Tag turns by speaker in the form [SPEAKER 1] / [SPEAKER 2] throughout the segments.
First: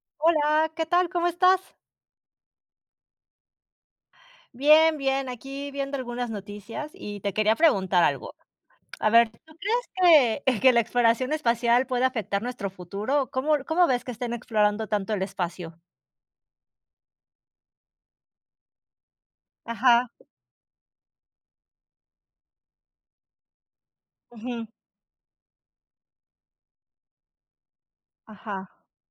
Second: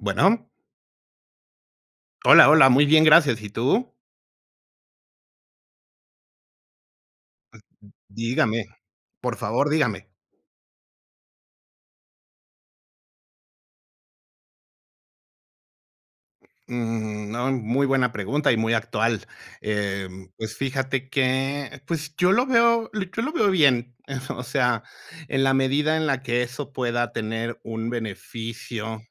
[SPEAKER 1] ¿Bueno?
[SPEAKER 2] Hola, ¿qué tal? ¿Cómo estás?
[SPEAKER 1] Hola, hola, muy bien, gracias, ¿y tú?
[SPEAKER 2] Bien, bien, aquí viendo algunas noticias, y te quería preguntar algo,
[SPEAKER 1] Dígame,
[SPEAKER 2] a ver,
[SPEAKER 1] por
[SPEAKER 2] ¿tú
[SPEAKER 1] favor, dígame.
[SPEAKER 2] crees que que la exploración espacial pueda afectar nuestro futuro? ¿Cómo l cómo ves que estén explorando tanto el espacio?
[SPEAKER 1] Mm, no, muy buena pregunta y muy actual.
[SPEAKER 2] Ajá.
[SPEAKER 1] Em, pues fíjate que pues, yo lo veo yo lo veo bien. O
[SPEAKER 2] Ujú.
[SPEAKER 1] sea, en la medida en la que eso pueda tener un
[SPEAKER 2] Ajá.
[SPEAKER 1] beneficio,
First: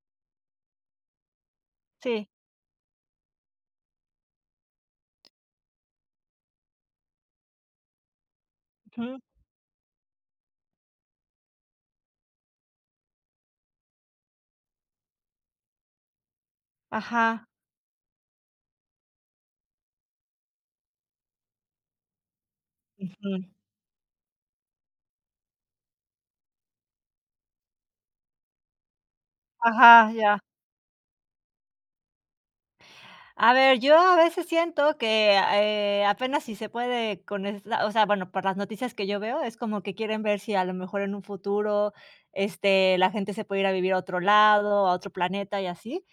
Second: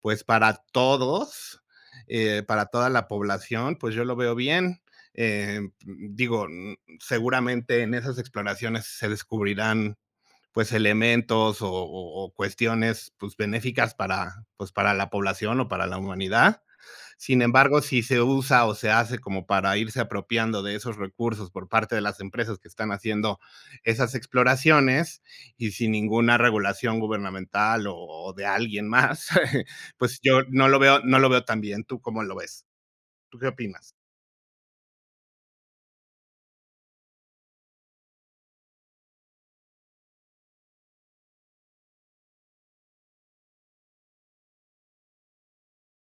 [SPEAKER 1] pues, para todos,
[SPEAKER 2] Sí.
[SPEAKER 1] eh, para toda la población, pues, yo lo veo bien. Eh, digo, seguramente en esas exploraciones se
[SPEAKER 2] Ujú.
[SPEAKER 1] descubrirán, pues, elementos, o o o cuestiones, pues, benéficas para, pues, para la población o para la humanidad. Sin
[SPEAKER 2] Ajá.
[SPEAKER 1] embargo, si se usa, o se hace como para irse apropiando de esos recursos por parte de las empresas que están haciendo
[SPEAKER 2] Ujú.
[SPEAKER 1] esas exploraciones y sin ninguna regulación gubernamental, o o de alguien más,
[SPEAKER 2] Ajá,
[SPEAKER 1] pues,
[SPEAKER 2] ya.
[SPEAKER 1] yo no lo veo no lo veo tan bien, ¿tú cómo lo ves? ¿Tú qué
[SPEAKER 2] A ver,
[SPEAKER 1] opinas?
[SPEAKER 2] yo a veces siento que a eh, apenas si se puede con esta o sea, bueno, por las noticias que yo veo, es como que quieren ver si a lo mejor en un futuro, este, la gente se puede ir a vivir a otro lado, a otro planeta y así.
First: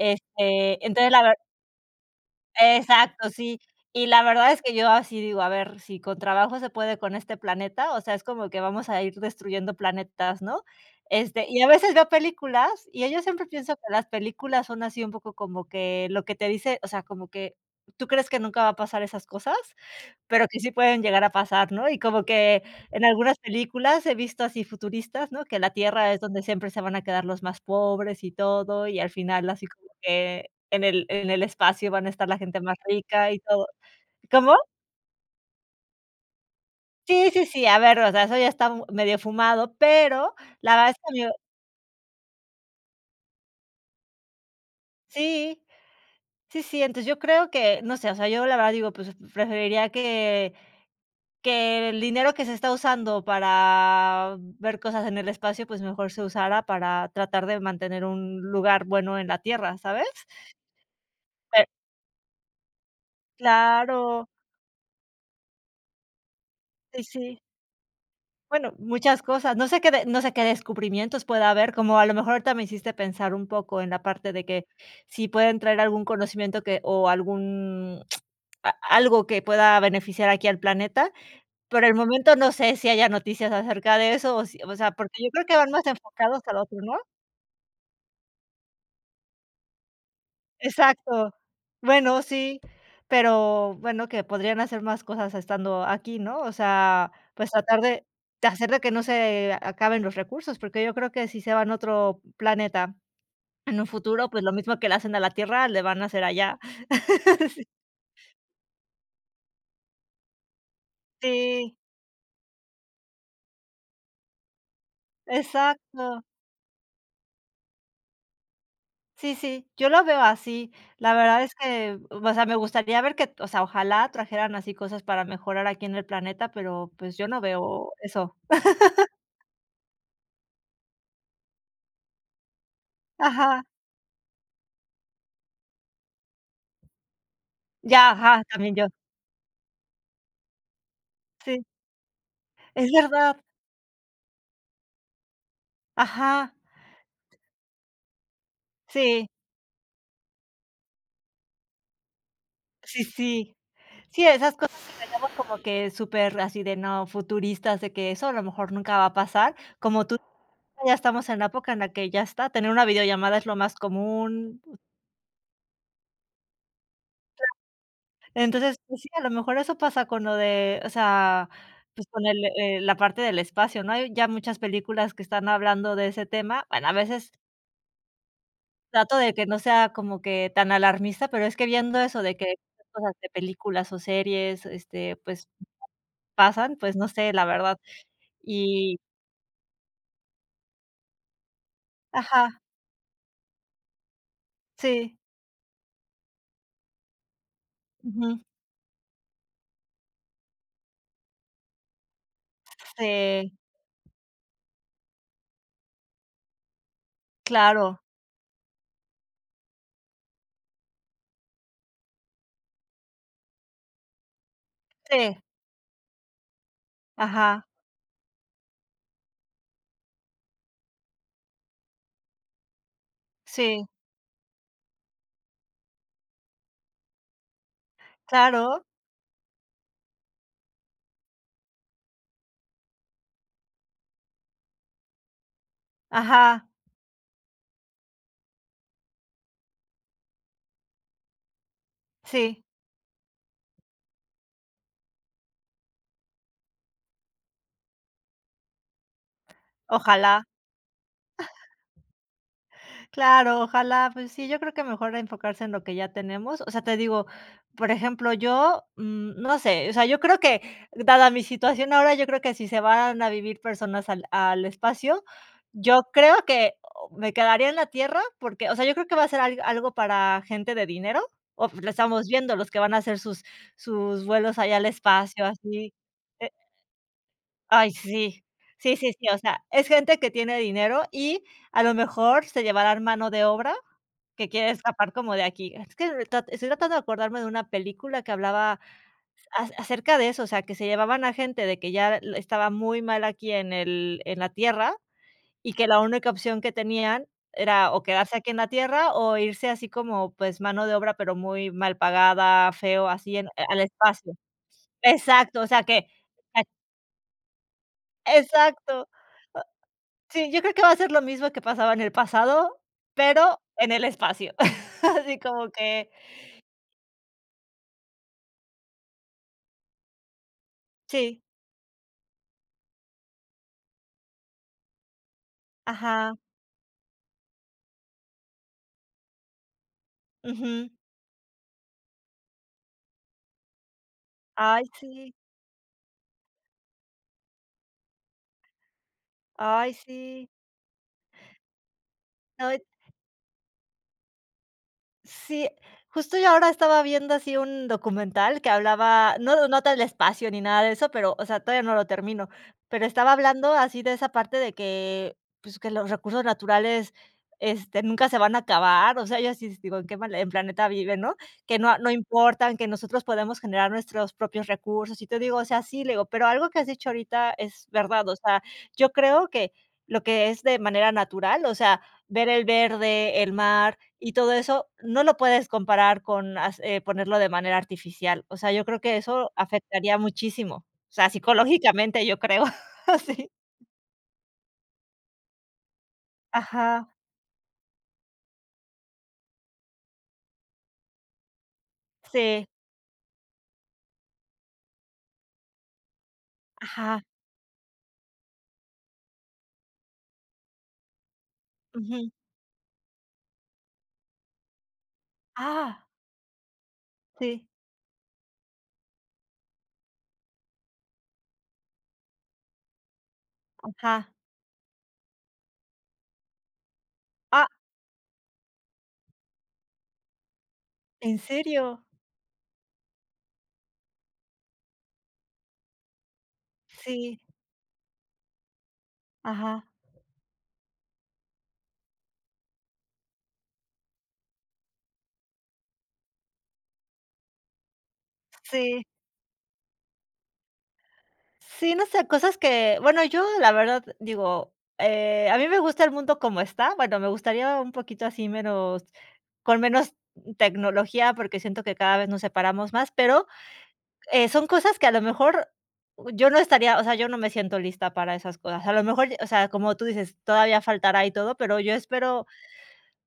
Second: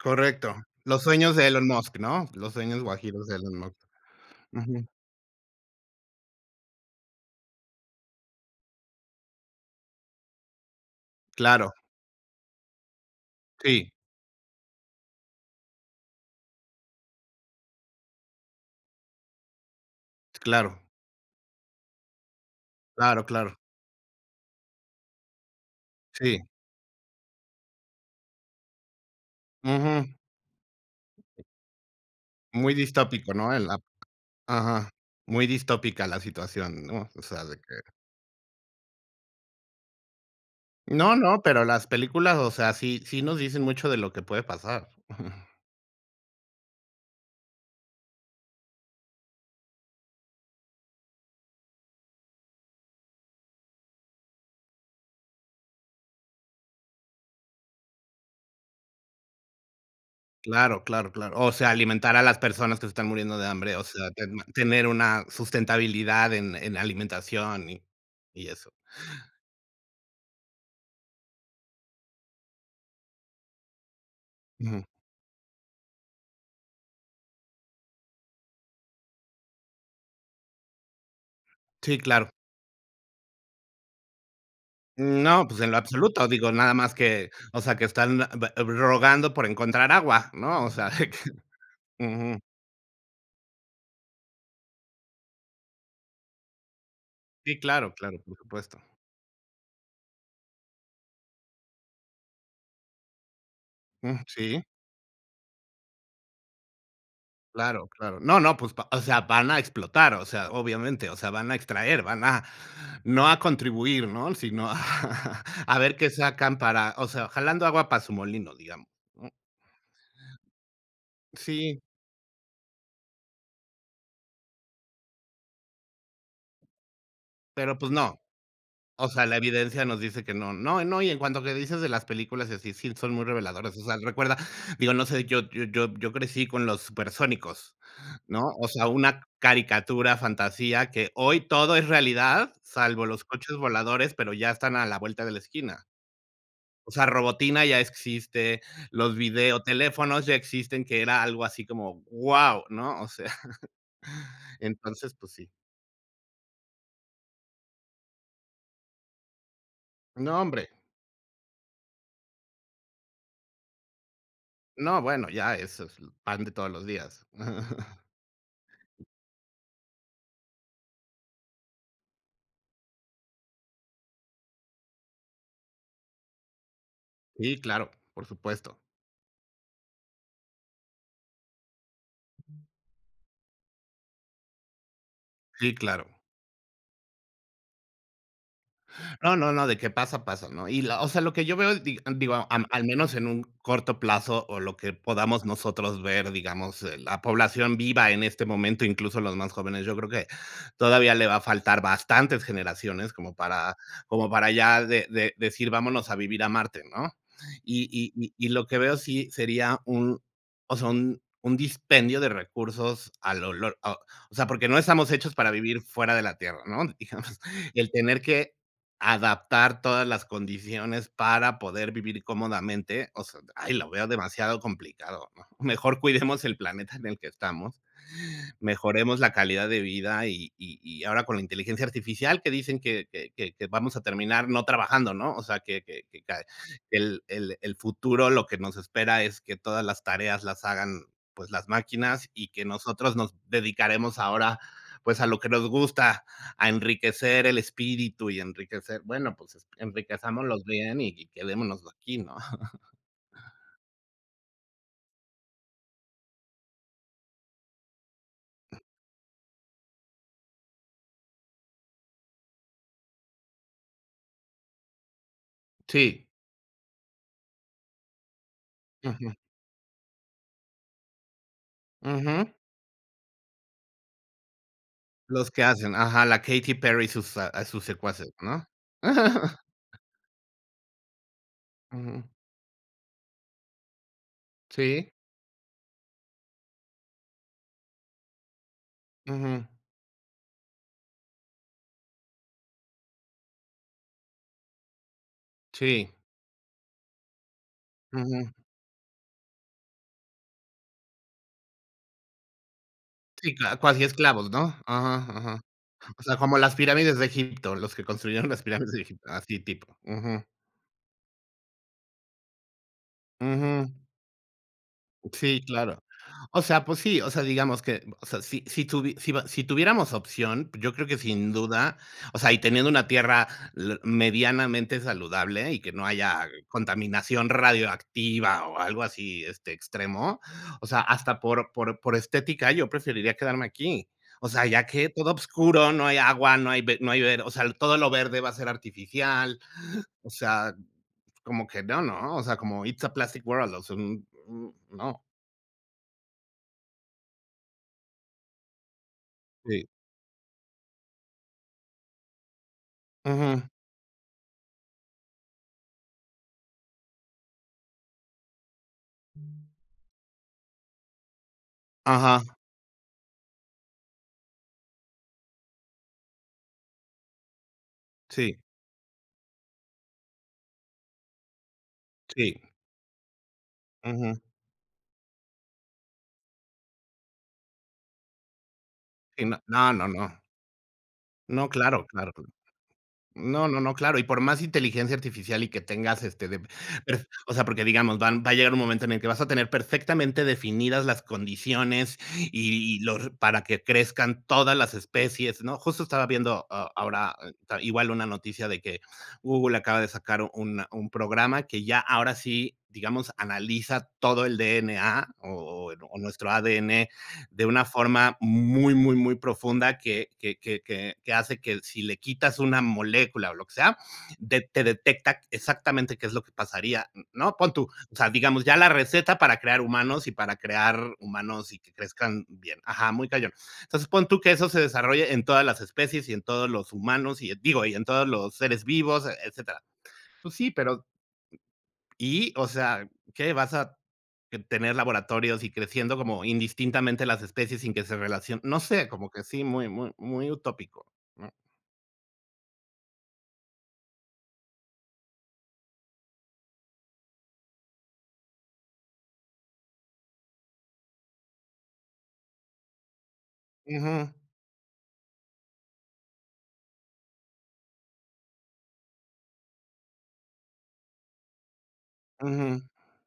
[SPEAKER 1] Correcto, los
[SPEAKER 2] entonces la
[SPEAKER 1] sueños
[SPEAKER 2] verd
[SPEAKER 1] de Elon Musk, ¿no?, los sueños guajiros
[SPEAKER 2] exacto,
[SPEAKER 1] de Elon
[SPEAKER 2] sí.
[SPEAKER 1] Musk.
[SPEAKER 2] Y la verdad es que
[SPEAKER 1] Ujú.
[SPEAKER 2] yo así digo: "A ver, si con trabajo se puede con este planeta, o sea, es como que vamos a ir destruyendo planetas", ¿no? Este, y a
[SPEAKER 1] Claro.
[SPEAKER 2] veces veo películas mira yo siempre pienso que
[SPEAKER 1] Sí.
[SPEAKER 2] las películas son así un poco como que lo que te dice o sea, como que tú crees que nunca va a pasar esas cosas, pero que sí
[SPEAKER 1] Claro.
[SPEAKER 2] pueden llegar a pasar, ¿no? Y como que en
[SPEAKER 1] Claro,
[SPEAKER 2] algunas
[SPEAKER 1] claro.
[SPEAKER 2] películas he visto así futuristas, ¿no?, que la tierra es
[SPEAKER 1] Sí.
[SPEAKER 2] donde siempre se van a quedar los más pobres y todo. Y al final así como
[SPEAKER 1] Ujú.
[SPEAKER 2] que en el en el espacio van a estar la gente
[SPEAKER 1] Muy
[SPEAKER 2] más rica
[SPEAKER 1] distópico,
[SPEAKER 2] y
[SPEAKER 1] ¿no?, en
[SPEAKER 2] todo
[SPEAKER 1] la
[SPEAKER 2] ¿Cómo?
[SPEAKER 1] ajá, muy distópica la situación, ¿no?, o
[SPEAKER 2] Sí,
[SPEAKER 1] sea,
[SPEAKER 2] sí,
[SPEAKER 1] de
[SPEAKER 2] sí.
[SPEAKER 1] que
[SPEAKER 2] A ver, o sea, eso ya está m medio fumado, pero la verdad es
[SPEAKER 1] No,
[SPEAKER 2] que yo
[SPEAKER 1] no, pero las películas, o sea, sí sí nos dicen mucho de lo que puede pasar. Ujú.
[SPEAKER 2] Sí. Sí, sí, entonces yo creo que no sé, o sea, yo la verdad digo, pues, preferiría que, que el dinero que se está usando para ver cosas en el espacio, pues mejor se usara para tratar de mantener un lugar bueno en la Tierra, ¿sabes?
[SPEAKER 1] Claro, claro, claro. O
[SPEAKER 2] [unintelligible]
[SPEAKER 1] sea, alimentar a las personas que se están muriendo de hambre, o sea, te
[SPEAKER 2] Claro.
[SPEAKER 1] tener una sustentabilidad en en
[SPEAKER 2] Y sí.
[SPEAKER 1] alimentación, y y eso.
[SPEAKER 2] Bueno, muchas cosas, no sé que no sé que descubrimientos pueda haber, como a lo mejor ahorita me hiciste pensar un poco en la parte de que
[SPEAKER 1] Ujú.
[SPEAKER 2] si pueden traer algún conocimiento que o algún a algo que pueda beneficiar aquí al planeta. Por el
[SPEAKER 1] Sí, claro.
[SPEAKER 2] momento, no sé, si haya noticias acerca de eso, o sí o sea, porque
[SPEAKER 1] Mm,
[SPEAKER 2] yo creo
[SPEAKER 1] no,
[SPEAKER 2] que
[SPEAKER 1] pues,
[SPEAKER 2] van
[SPEAKER 1] en lo
[SPEAKER 2] más
[SPEAKER 1] absoluto,
[SPEAKER 2] enfocados
[SPEAKER 1] digo,
[SPEAKER 2] al
[SPEAKER 1] nada
[SPEAKER 2] otro, ¿no?
[SPEAKER 1] más que o sea, que están [unintelligible] rogando por encontrar agua, ¿no? O sea, de que
[SPEAKER 2] Exacto. Bueno,
[SPEAKER 1] ujú.
[SPEAKER 2] sí, pero bueno, que podrían hacer más cosas estando aquí, ¿no? O sea, pues
[SPEAKER 1] Sí,
[SPEAKER 2] tratar
[SPEAKER 1] claro,
[SPEAKER 2] de
[SPEAKER 1] claro, por
[SPEAKER 2] de hacer de
[SPEAKER 1] supuesto.
[SPEAKER 2] que no se acaben los recursos, porque yo creo que si se van a otro planeta en un
[SPEAKER 1] Mm,
[SPEAKER 2] futuro, pues, lo
[SPEAKER 1] sí.
[SPEAKER 2] mismo que le hacen a la Tierra le van a hacer allá. Sí.
[SPEAKER 1] Claro, claro, no, no, pues, o sea, van a explotar, o sea, obviamente, o sea, van a
[SPEAKER 2] Sí.
[SPEAKER 1] extraer, van a no a contribuir, ¿no?, si no, a ver qué
[SPEAKER 2] Exacto.
[SPEAKER 1] sacan para, o sea, jalando agua para su molino, digamos, mm.
[SPEAKER 2] Sí, sí, yo lo veo así. La verdad es
[SPEAKER 1] Sí.
[SPEAKER 2] que, o sea, me gustaría ver que o sea, ojalá trajeran así cosas para mejorar aquí en el planeta, pero, pues, yo no
[SPEAKER 1] Pero,
[SPEAKER 2] veo
[SPEAKER 1] pues, no.
[SPEAKER 2] eso.
[SPEAKER 1] O sea, la evidencia nos dice que no, no. No, y en cuanto que dices de las películas y así, sí son muy
[SPEAKER 2] Ajá.
[SPEAKER 1] reveladoras, o sea, recuerda, digo, no sé, yo yo yo yo crecí con los Supersónicos,
[SPEAKER 2] Ya,
[SPEAKER 1] ¿no?,
[SPEAKER 2] ajá,
[SPEAKER 1] o
[SPEAKER 2] también yo.
[SPEAKER 1] sea, una caricatura, fantasía que hoy
[SPEAKER 2] Sí.
[SPEAKER 1] todo es realidad,
[SPEAKER 2] Es
[SPEAKER 1] salvo los
[SPEAKER 2] verdad.
[SPEAKER 1] coches voladores, pero ya están a la vuelta de la esquina
[SPEAKER 2] Ajá.
[SPEAKER 1] o sea, Robotina ya existe, los
[SPEAKER 2] Sí.
[SPEAKER 1] videoteléfonos ya existen, que era algo así como guau, ¿no?,
[SPEAKER 2] Sí,
[SPEAKER 1] o sea.
[SPEAKER 2] sí. Sí, esas cosas que
[SPEAKER 1] Entonces,
[SPEAKER 2] tenemos
[SPEAKER 1] pues sí.
[SPEAKER 2] como que superasí de no futuristas, de que eso a lo mejor nunca va a pasar. Como tú,
[SPEAKER 1] No, hombre.
[SPEAKER 2] ya estamos en época en la que ya está, tener una videollamada es lo más común.
[SPEAKER 1] No, bueno, ya eso es pan de todos los días.
[SPEAKER 2] Claro. Entonces, pues sí, a lo mejor eso pasa con lo de o sea, pues con el la parte del espacio, ¿no?, hay ya muchas películas que están hablando de ese tema, bueno, a veces
[SPEAKER 1] Sí, claro, por supuesto.
[SPEAKER 2] trato de que no sea como que tan alarmista, pero es que viendo eso de que cosas de películas o series, este, pues,
[SPEAKER 1] Sí, claro.
[SPEAKER 2] pasan, pues, no sé, la verdad, y
[SPEAKER 1] No, no, no, de que pasa, pasa, ¿no? Y la o sea, lo que yo veo es digo,
[SPEAKER 2] Ajá.
[SPEAKER 1] al al menos en un corto plazo, o lo que
[SPEAKER 2] Sí.
[SPEAKER 1] podamos nosotros ver, digamos, la población viva en
[SPEAKER 2] Ujú.
[SPEAKER 1] este momento, incluso, los más jóvenes, yo creo que todavía le va a faltar bastantes generaciones como
[SPEAKER 2] Si.
[SPEAKER 1] para como para ya de de decir vámonos a vivir a Marte, ¿no? Y
[SPEAKER 2] Claro.
[SPEAKER 1] y y lo que veo sí sería un, o sea, un un dispendio de recursos al olor, o sea, porque no estamos hechos
[SPEAKER 2] Sí.
[SPEAKER 1] para vivir fuera de la Tierra, ¿no?, digamos,
[SPEAKER 2] Ajá.
[SPEAKER 1] el tener que adaptar todas las condiciones para poder vivir cómodamente, o sea, ¡ay!,
[SPEAKER 2] Sí.
[SPEAKER 1] lo veo demasiado complicado, ¿no? Mejor cuidemos el planeta en el que estamos,
[SPEAKER 2] Claro.
[SPEAKER 1] mejoremos la calidad de vida. Y y y ahora con la inteligencia artificial, que dicen que que que vamos a terminar no trabajando, ¿no? O sea, que que que
[SPEAKER 2] Ajá.
[SPEAKER 1] el el el futuro lo que nos espera es que todas las tareas las hagan, pues, las máquinas, y
[SPEAKER 2] Sí.
[SPEAKER 1] que nosotros nos dedicaremos ahora, pues, a lo que nos gusta, a enriquecer el espíritu y enriquecer, bueno, pues,
[SPEAKER 2] Ojalá.
[SPEAKER 1] enriquezcámoslo bien y quedémonos aquí, ¿no?
[SPEAKER 2] Claro, ojalá, pues sí, yo creo que mejor enfocarse en lo que ya tenemos. O sea, te digo, por ejemplo, yo, no sé, o sea, yo creo que dada mi situación ahora, yo creo que si se van a vivir personas al al espacio, yo
[SPEAKER 1] Sí.
[SPEAKER 2] creo que o me quedaría en la Tierra, porque, o sea, yo creo que va a
[SPEAKER 1] Ujú.
[SPEAKER 2] ser a algo para gente de dinero o lo estamos
[SPEAKER 1] Ujú.
[SPEAKER 2] viendo, los que van a hacer sus sus vuelos allá al espacio
[SPEAKER 1] Los que
[SPEAKER 2] así,
[SPEAKER 1] hacen, ajá, la
[SPEAKER 2] eh
[SPEAKER 1] Katy Perry y sus, ah, sus
[SPEAKER 2] Ay,
[SPEAKER 1] secuaces,
[SPEAKER 2] sí
[SPEAKER 1] ¿no?
[SPEAKER 2] sí sí sí, o sea, es gente que tiene dinero, y a lo
[SPEAKER 1] Ujú.
[SPEAKER 2] mejor se llevarán mano de obra que quiere
[SPEAKER 1] ¿Sí?
[SPEAKER 2] escapar como de aquí. Es que estoy tratando de acordarme de una película que hablaba a
[SPEAKER 1] Ujú.
[SPEAKER 2] a acerca de eso, o sea, que se llevaban a gente de que ya estaba muy mal aquí en el en la Tierra, y que la
[SPEAKER 1] SÍ.
[SPEAKER 2] única opción que tenían era, o quedarse aquí
[SPEAKER 1] Ujú.
[SPEAKER 2] en la Tierra o irse. Así como, pues, mano de obra, pero muy mal pagada, feo, así en a
[SPEAKER 1] Sí, claro,
[SPEAKER 2] al
[SPEAKER 1] cuasi
[SPEAKER 2] espacio.
[SPEAKER 1] esclavos, ¿no? Ajá
[SPEAKER 2] Exacto,
[SPEAKER 1] ajá,
[SPEAKER 2] o sea que
[SPEAKER 1] o sea, como
[SPEAKER 2] e
[SPEAKER 1] las pirámides de Egipto, los que construyeron las pirámides
[SPEAKER 2] Exacto.
[SPEAKER 1] de
[SPEAKER 2] O
[SPEAKER 1] Egipto, así, tipo. Ujú.
[SPEAKER 2] Sí, yo creo que va a ser lo mismo que pasaba en el pasado, pero en
[SPEAKER 1] Ujú.
[SPEAKER 2] el espacio, así
[SPEAKER 1] Sí,
[SPEAKER 2] como
[SPEAKER 1] claro,
[SPEAKER 2] que
[SPEAKER 1] o sea, pues sí, o sea, digamos que, o sea, si si tu si si tuviéramos opción, yo creo que
[SPEAKER 2] Sí.
[SPEAKER 1] sin duda o sea, y teniendo una Tierra medianamente saludable y que no
[SPEAKER 2] Ajá.
[SPEAKER 1] haya contaminación radioactiva o algo así, este, extremo, o
[SPEAKER 2] Ujú.
[SPEAKER 1] sea, hasta por por por estética, yo preferiría quedarme aquí. O sea,
[SPEAKER 2] Ay,
[SPEAKER 1] ya que
[SPEAKER 2] sí.
[SPEAKER 1] todo oscuro, no hay agua, no hay no hay, o sea, todo lo verde va a ser artificial,
[SPEAKER 2] Ay,
[SPEAKER 1] o
[SPEAKER 2] sí.
[SPEAKER 1] sea, como que no, ¿no?, o sea,
[SPEAKER 2] No, y
[SPEAKER 1] como it's a plastic world, o sea, un un no.
[SPEAKER 2] Sí, justo yo ahora estaba viendo así un documental que hablaba, no no
[SPEAKER 1] Sí.
[SPEAKER 2] tal espacio ni nada de eso, pero o sea, todavía no lo termino, pero estaba
[SPEAKER 1] Ujú.
[SPEAKER 2] hablando así de esa parte de que, pues, que los recursos naturales, este, nunca se van a acabar, o sea, yo así digo: "¿En qué mal planeta vive, no?" Que no no
[SPEAKER 1] Ajá.
[SPEAKER 2] importan, que nosotros podemos generar nuestros propios recursos. Y te digo, o sea, sí, le digo, pero algo que has dicho ahorita es verdad, o sea,
[SPEAKER 1] Sí.
[SPEAKER 2] yo creo que lo que es de manera natural, o sea, ver
[SPEAKER 1] Sí.
[SPEAKER 2] el verde, el mar y
[SPEAKER 1] Ujú.
[SPEAKER 2] todo eso, no lo puedes comparar con hace ponerlo de manera artificial. O sea, yo creo que
[SPEAKER 1] Sí,
[SPEAKER 2] eso
[SPEAKER 1] no, no,
[SPEAKER 2] afectaría
[SPEAKER 1] no.
[SPEAKER 2] muchísimo, o sea,
[SPEAKER 1] No, claro,
[SPEAKER 2] psicológicamente,
[SPEAKER 1] claro,
[SPEAKER 2] yo creo, sí.
[SPEAKER 1] no, no, no, claro, y por más inteligencia artificial, y que tengas, este de
[SPEAKER 2] Ajá.
[SPEAKER 1] o sea, porque digamos van va a llegar un momento en el que vas a tener perfectamente definidas las condiciones,
[SPEAKER 2] Sí.
[SPEAKER 1] y y los para que crezcan todas las especies, ¿no?, justo estaba viendo a
[SPEAKER 2] Ajá.
[SPEAKER 1] ahora igual una noticia de que Google acaba de sacar una un programa que ya
[SPEAKER 2] Ujú.
[SPEAKER 1] ahora sí, digamos, analiza todo el D-N-A, o
[SPEAKER 2] Ah.
[SPEAKER 1] o nuestro A-D-N de
[SPEAKER 2] Sí.
[SPEAKER 1] una forma muy, muy, muy profunda, que que que que hace que, si le quitas una molécula o lo que sea,
[SPEAKER 2] Ajá.
[SPEAKER 1] de te detecta exactamente qué es lo que pasaría, ¿no?,
[SPEAKER 2] A.
[SPEAKER 1] pon tú, o sea, digamos, ya la receta para crear humanos y para crear
[SPEAKER 2] ¿En
[SPEAKER 1] humanos y que
[SPEAKER 2] serio?
[SPEAKER 1] crezcan bien, ajá, muy cañón. Entonces, pon tú que eso se desarrolle en todas las especies y en todos los
[SPEAKER 2] Sí.
[SPEAKER 1] humanos, y, digo, y en todos los seres vivos, etcétera.
[SPEAKER 2] Ajá.
[SPEAKER 1] Pues sí, pero ¿Y? O sea, ¿qué? Vas a tener laboratorios y creciendo como indistintamente las especies sin que se relacionen, no
[SPEAKER 2] Sí.
[SPEAKER 1] sé, como que sí, muy, muy, muy utópico, ¿no?
[SPEAKER 2] Sí, no sé, cosas que, bueno, yo la verdad digo, eh, a mí me gusta el mundo como está, bueno, me gustaría un poquito así, menos con menos tecnología, porque siento que cada vez nos separamos más, pero,
[SPEAKER 1] Ujú.
[SPEAKER 2] eh, son cosas que a lo mejor yo no estaría o sea, yo no me siento lista para esas cosas, a lo mejor, o sea, como tú dices, todavía faltará y todo, pero yo espero
[SPEAKER 1] Ujú.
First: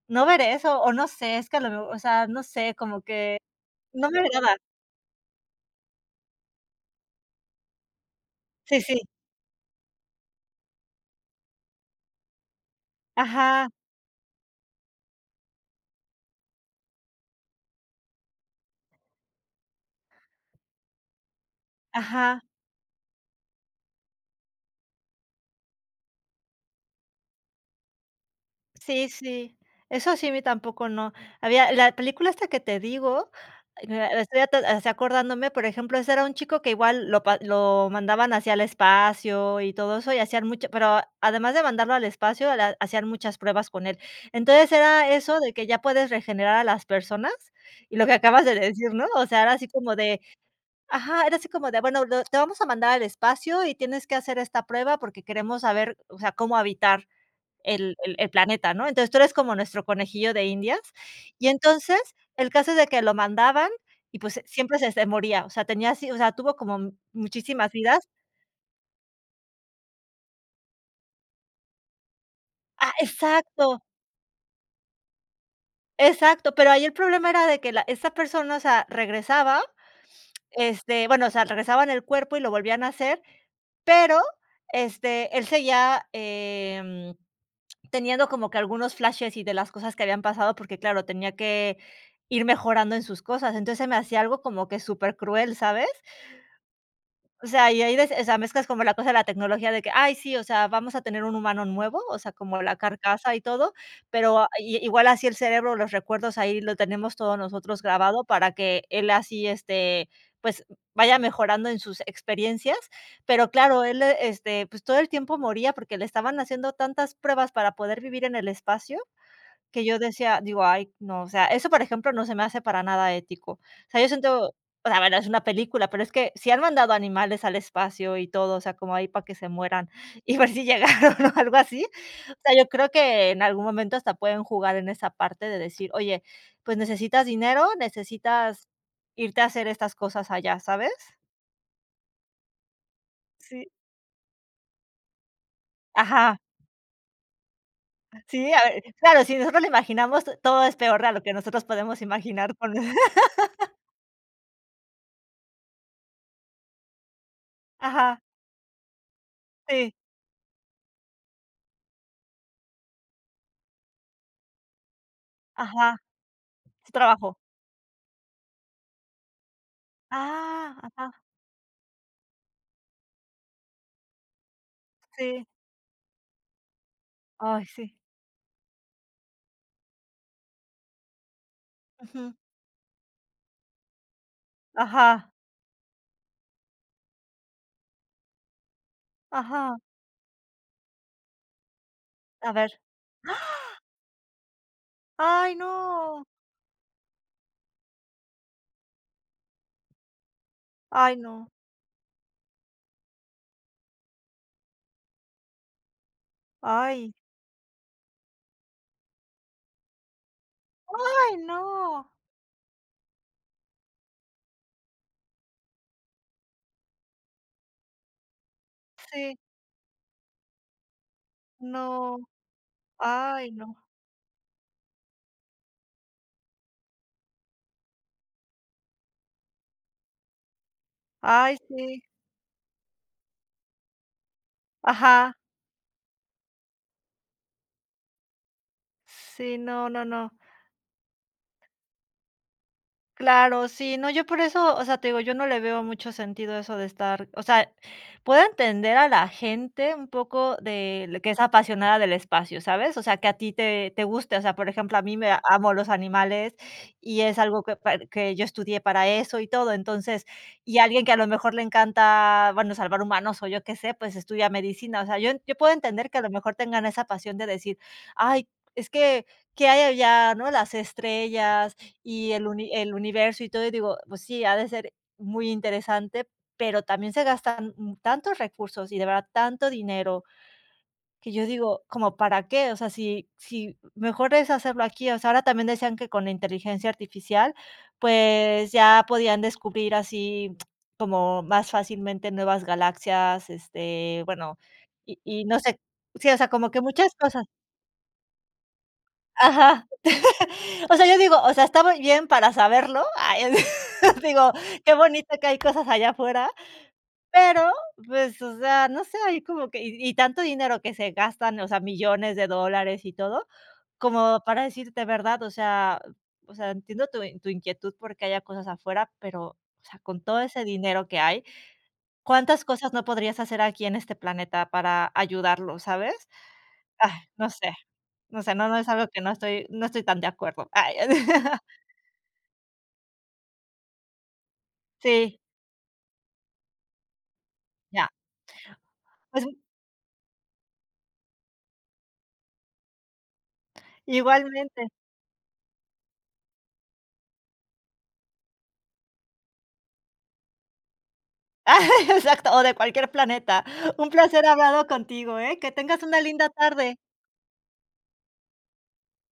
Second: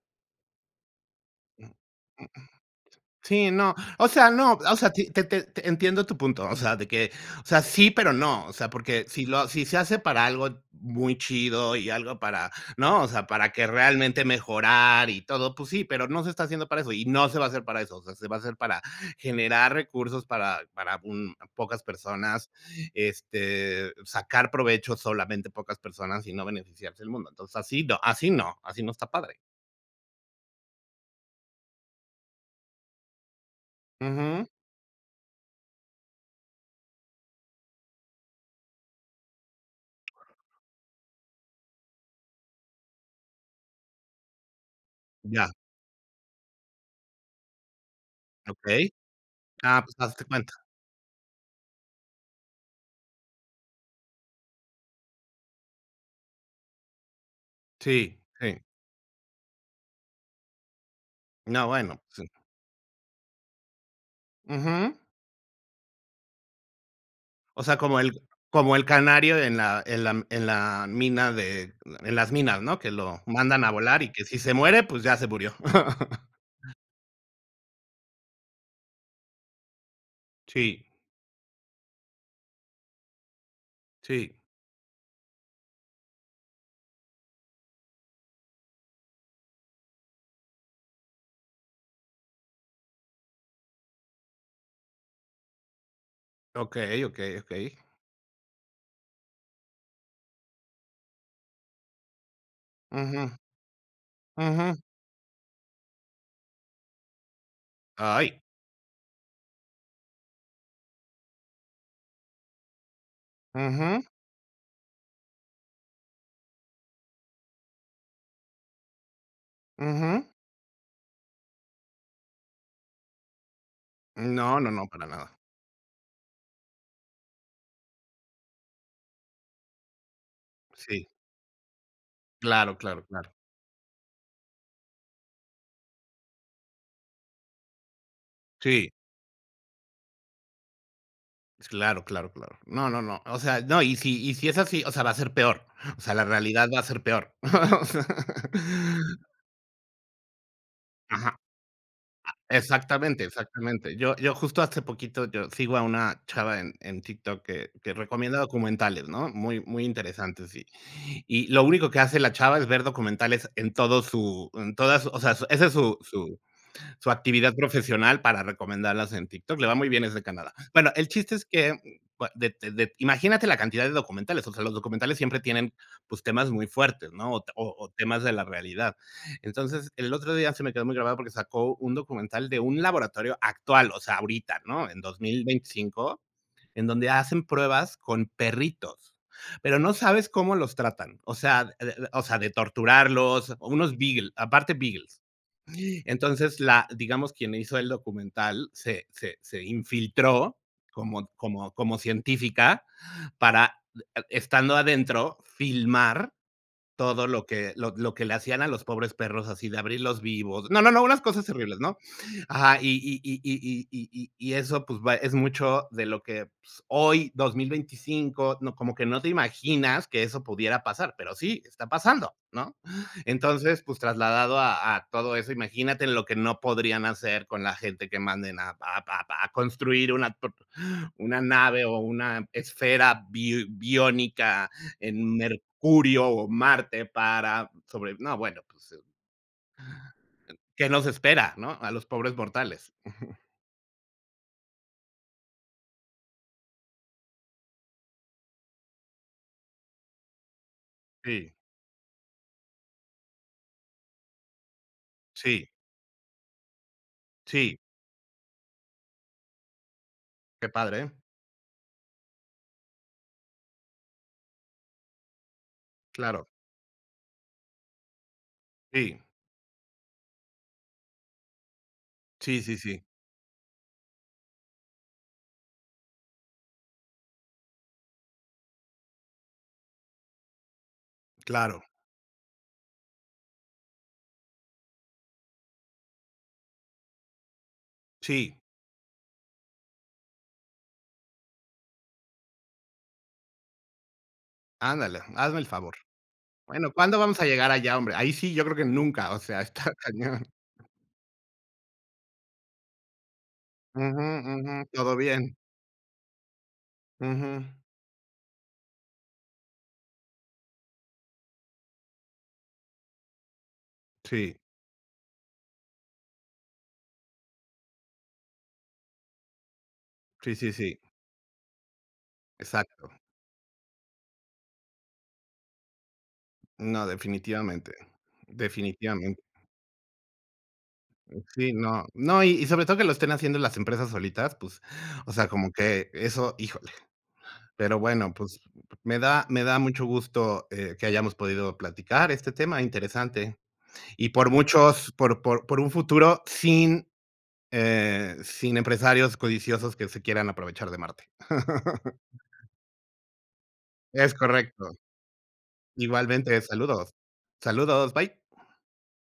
[SPEAKER 2] no ver eso, o no sé, es que a lo mejor o sea, no sé, como que
[SPEAKER 1] Sí, no, o
[SPEAKER 2] no me
[SPEAKER 1] sea, no,
[SPEAKER 2] agrada.
[SPEAKER 1] o sea, te te te entiendo tu punto, o sea, de que, o sea, sí, pero no, o sea,
[SPEAKER 2] Sí,
[SPEAKER 1] porque
[SPEAKER 2] sí.
[SPEAKER 1] si lo si se hace para algo muy chido, ¿y algo para, no? O sea, para que
[SPEAKER 2] Ajá.
[SPEAKER 1] realmente mejorar y todo, pues sí, pero no se está haciendo para eso y no se va a hacer para eso, o sea, se va a hacer para generar recursos para para un pocas
[SPEAKER 2] Ajá.
[SPEAKER 1] personas, este, sacar provecho solamente pocas personas, y no beneficiarse el mundo. Entonces así no, así no así no
[SPEAKER 2] Sí,
[SPEAKER 1] está padre.
[SPEAKER 2] sí, eso sí, a mí tampoco, no, había la película esta que te digo, estoy
[SPEAKER 1] Ujú.
[SPEAKER 2] así acordándome, por ejemplo, ese era un chico que igual lo lo mandaban así al espacio y todo eso y hacían mucho pero además de mandarlo al espacio, la hacían muchas pruebas con él. Entonces era eso de
[SPEAKER 1] Ya.
[SPEAKER 2] que ya puedes regenerar a las personas y lo que acabas de
[SPEAKER 1] Okey.
[SPEAKER 2] decir, ¿no? O sea, era así
[SPEAKER 1] Ah, pues,
[SPEAKER 2] como de,
[SPEAKER 1] hazte cuenta.
[SPEAKER 2] ajá, era así como de, bueno, lo te vamos a mandar al espacio, y tienes que hacer esta prueba, porque queremos saber, o sea, cómo habitar el el
[SPEAKER 1] Sí,
[SPEAKER 2] el
[SPEAKER 1] sí.
[SPEAKER 2] planeta, ¿no? Entonces tú eres como nuestro conejillo de indias, y
[SPEAKER 1] No,
[SPEAKER 2] entonces
[SPEAKER 1] bueno, sí.
[SPEAKER 2] el caso es de que lo mandaban, y pues, siempre se
[SPEAKER 1] Ujú.
[SPEAKER 2] se moría, o sea, tenía así o sea, tuvo como
[SPEAKER 1] O
[SPEAKER 2] muchísimas
[SPEAKER 1] sea, como
[SPEAKER 2] vidas.
[SPEAKER 1] el como el canario en la en la en la mina de en las minas, ¿no?, que
[SPEAKER 2] Ah,
[SPEAKER 1] lo mandan a
[SPEAKER 2] exacto.
[SPEAKER 1] volar y que si se muere, pues ya se murió.
[SPEAKER 2] Exacto, pero ahí el problema era de que la esta persona, o sea, regresaba
[SPEAKER 1] Sí.
[SPEAKER 2] este, bueno o sea, regresaban el cuerpo y lo volvían a hacer. Pero,
[SPEAKER 1] Sí.
[SPEAKER 2] este, él seguía, eh, teniendo como que algunos flashes, y de las cosas que habían pasado, porque, claro, tenía que ir mejorando en sus cosas. Entonces se me hacía algo como que supercruel, ¿sabes?
[SPEAKER 1] Okey, okey,
[SPEAKER 2] O sea,
[SPEAKER 1] okey.
[SPEAKER 2] y ahí de, o sea, mezclas como la cosa de la tecnología de que, ay sí, o sea, vamos a tener un humano nuevo, o sea, como la
[SPEAKER 1] Ujú.
[SPEAKER 2] carcasa y todo, pero i
[SPEAKER 1] Ujú.
[SPEAKER 2] igual así el cerebro, los recuerdos, ahí lo tenemos todos nosotros grabado
[SPEAKER 1] Ay.
[SPEAKER 2] para que él así, este, pues vaya mejorando en sus experiencias. Pero claro, él,
[SPEAKER 1] Ujú.
[SPEAKER 2] este, pues, todo el tiempo moría, porque le estaban haciendo tantas pruebas para poder vivir en el espacio que yo
[SPEAKER 1] Ujú.
[SPEAKER 2] decía, digo, ay, no, o sea, eso, por ejemplo, no se me hace para nada ético, o sea, yo siento,
[SPEAKER 1] No, no, no,
[SPEAKER 2] la
[SPEAKER 1] para
[SPEAKER 2] verdad, es
[SPEAKER 1] nada.
[SPEAKER 2] una película, pero es que sí han mandado animales al espacio y todo. O sea, como ahí para que se mueran y ver si
[SPEAKER 1] Sí.
[SPEAKER 2] llegaron o algo así. O sea, yo
[SPEAKER 1] Claro,
[SPEAKER 2] creo
[SPEAKER 1] claro, claro.
[SPEAKER 2] que en algún momento hasta pueden jugar en esa parte de decir: "Oye, pues necesitas dinero, necesitas
[SPEAKER 1] Sí.
[SPEAKER 2] irte a hacer estas cosas allá", ¿sabes?
[SPEAKER 1] Pues claro, claro, claro. No, no, no. O sea,
[SPEAKER 2] Sí.
[SPEAKER 1] no. Y si y si es así, o sea, va a ser peor. O sea, la
[SPEAKER 2] Ajá.
[SPEAKER 1] realidad va a ser peor, o sea.
[SPEAKER 2] Sí, a ver claro, si nosotros lo imaginamos, to todo es peor a lo que
[SPEAKER 1] Ajá.
[SPEAKER 2] nosotros podemos
[SPEAKER 1] Ah,
[SPEAKER 2] imaginar con
[SPEAKER 1] exactamente, exactamente. Yo yo justo hace poquito yo sigo a una chava en en TikTok que que
[SPEAKER 2] Ajá.
[SPEAKER 1] recomienda documentales, ¿no? Muy, muy
[SPEAKER 2] Sí.
[SPEAKER 1] interesantes y y lo único que hace la chava es ver documentales en todo su en todas o sea, ese es
[SPEAKER 2] Ajá.
[SPEAKER 1] su su
[SPEAKER 2] Su
[SPEAKER 1] su
[SPEAKER 2] trabajo.
[SPEAKER 1] actividad profesional para recomendarlas en TikTok, le va muy bien, es de Canadá.
[SPEAKER 2] Ah,
[SPEAKER 1] Bueno, el
[SPEAKER 2] ajá.
[SPEAKER 1] chiste es que de de imagínate la cantidad de documentales, o sea, los documentales siempre
[SPEAKER 2] Sí.
[SPEAKER 1] tienen, pues, temas muy fuertes, ¿no? O
[SPEAKER 2] Ay,
[SPEAKER 1] o
[SPEAKER 2] sí.
[SPEAKER 1] temas de la realidad. Entonces, el otro día se me quedó muy grabado, porque sacó un
[SPEAKER 2] Ujú.
[SPEAKER 1] documental de un laboratorio actual, o sea, ahorita, ¿no? En dos
[SPEAKER 2] Ajá.
[SPEAKER 1] mil veinticinco en donde hacen pruebas con perritos,
[SPEAKER 2] Ajá.
[SPEAKER 1] pero no sabes cómo los tratan. O sea, de de o sea, de
[SPEAKER 2] ¿A ver? ¡Ah!
[SPEAKER 1] torturarlos. Unos Beagle, aparte Beagles.
[SPEAKER 2] ¡Ay, no!
[SPEAKER 1] Entonces, la digamos, quien hizo el documental se se se infiltró
[SPEAKER 2] Ay,
[SPEAKER 1] como
[SPEAKER 2] no.
[SPEAKER 1] como como científica para estando adentro filmar
[SPEAKER 2] Ay.
[SPEAKER 1] todo lo que lo lo que le hacían a los pobres perros así de abrirlos vivos. No, no, no, unas
[SPEAKER 2] ¡Ay,
[SPEAKER 1] cosas terribles, ¿no?
[SPEAKER 2] no!
[SPEAKER 1] Ajá. Y y y y y y y y eso, pues, va es mucho de lo que, pues, hoy 2025 no, como que no te
[SPEAKER 2] Sí.
[SPEAKER 1] imaginas que eso pudiera pasar, pero sí, está
[SPEAKER 2] No.
[SPEAKER 1] pasando, ¿no?
[SPEAKER 2] Ay, no.
[SPEAKER 1] Entonces, pues, trasladado a a todo eso, imagínate lo que no podrían hacer con la gente que manden a a a construir una, [unintelligible] una
[SPEAKER 2] Ay,
[SPEAKER 1] nave, o
[SPEAKER 2] sí.
[SPEAKER 1] una esfera bi biónica
[SPEAKER 2] Ajá.
[SPEAKER 1] en Mercurio o Marte, para sobre no, bueno, pues, eh,
[SPEAKER 2] Sí, no, no, no.
[SPEAKER 1] ¿qué nos espera, no? A los pobres mortales. Ujú.
[SPEAKER 2] Claro, sí, no, yo por eso, o sea, te digo, yo no le veo mucho sentido a eso de estar o sea, puedo entender a la gente un poco de que es
[SPEAKER 1] Sí.
[SPEAKER 2] apasionada del espacio, ¿sabes? O sea, que a ti te te guste. O sea, por ejemplo, a mí me
[SPEAKER 1] Sí.
[SPEAKER 2] amo los animales, y es algo que
[SPEAKER 1] Sí.
[SPEAKER 2] par que yo estudié para eso y todo. Entonces,
[SPEAKER 1] Qué
[SPEAKER 2] y
[SPEAKER 1] padre,
[SPEAKER 2] alguien que a
[SPEAKER 1] eh.
[SPEAKER 2] lo mejor le encanta, bueno, salvar humanos, o yo qué sé, pues, estudia medicina. O sea, yo yo puedo entender que a lo
[SPEAKER 1] Claro.
[SPEAKER 2] mejor tengan esa pasión de decir: "Ay, es
[SPEAKER 1] Sí.
[SPEAKER 2] que, ¿qué hay allá, no? Las estrellas y el
[SPEAKER 1] Sí,
[SPEAKER 2] uni
[SPEAKER 1] sí,
[SPEAKER 2] el
[SPEAKER 1] sí.
[SPEAKER 2] universo y todo". Y digo: "Pues sí, ha de ser muy interesante, pero también se gastan tantos recursos", y de verdad tanto dinero que yo digo:
[SPEAKER 1] Claro.
[SPEAKER 2] "¿Como para qué?". O sea, si si mejor es hacerlo aquí. O sea, ahora también decían que con la inteligencia artificial,
[SPEAKER 1] Sí.
[SPEAKER 2] pues, ya podían descubrir así como más fácilmente nuevas galaxias, este, bueno, y
[SPEAKER 1] Ándale,
[SPEAKER 2] y no
[SPEAKER 1] hazme el
[SPEAKER 2] sé
[SPEAKER 1] favor.
[SPEAKER 2] sí, o sea, como que
[SPEAKER 1] Bueno,
[SPEAKER 2] muchas
[SPEAKER 1] ¿cuándo vamos
[SPEAKER 2] cosas.
[SPEAKER 1] a llegar allá, hombre? Ahí sí, yo creo que nunca, o sea,
[SPEAKER 2] Ajá.
[SPEAKER 1] está cañón
[SPEAKER 2] O sea, yo digo, o sea, está muy bien para saberlo. Ay,
[SPEAKER 1] Ujú,
[SPEAKER 2] digo,
[SPEAKER 1] ujú.
[SPEAKER 2] qué
[SPEAKER 1] Todo
[SPEAKER 2] bonito que
[SPEAKER 1] bien.
[SPEAKER 2] hay cosas allá afuera, pero,
[SPEAKER 1] Ujú.
[SPEAKER 2] pues, o sea, no sé, ahí como que y y tanto dinero que se gastan, o sea, millones de dólares y todo, como
[SPEAKER 1] Sí.
[SPEAKER 2] para decirte, ¿verdad? O sea o sea, entiendo tu en tu inquietud, porque haya cosas afuera, pero, o sea, con todo
[SPEAKER 1] Sí,
[SPEAKER 2] ese
[SPEAKER 1] sí, sí.
[SPEAKER 2] dinero que hay, ¿cuántas cosas no
[SPEAKER 1] Exacto.
[SPEAKER 2] podrías hacer aquí en este planeta para ayudarlo, sabes?
[SPEAKER 1] No,
[SPEAKER 2] Ay, no sé,
[SPEAKER 1] definitivamente,
[SPEAKER 2] no sé, no no es algo que no
[SPEAKER 1] definitivamente.
[SPEAKER 2] estoy no estoy tan de acuerdo.
[SPEAKER 1] Mm, sí, no, no. Y y sobre todo que lo estén haciendo las empresas solitas, pues, o
[SPEAKER 2] Sí.
[SPEAKER 1] sea, como que eso híjole. Pero
[SPEAKER 2] Ya.
[SPEAKER 1] bueno, pues, me
[SPEAKER 2] Pues,
[SPEAKER 1] da
[SPEAKER 2] em
[SPEAKER 1] me da mucho gusto, eh, que hayamos podido platicar este tema interesante. Y por
[SPEAKER 2] igualmente.
[SPEAKER 1] muchos, por por por un futuro, sin, eh, sin empresarios codiciosos que se quieran aprovechar de Marte.
[SPEAKER 2] Exacto, o de cualquier planeta. Un
[SPEAKER 1] Es
[SPEAKER 2] placer hablarlo
[SPEAKER 1] correcto.
[SPEAKER 2] contigo, eh. Que tengas una linda
[SPEAKER 1] Igualmente,
[SPEAKER 2] tarde.
[SPEAKER 1] saludos. Saludos, bye.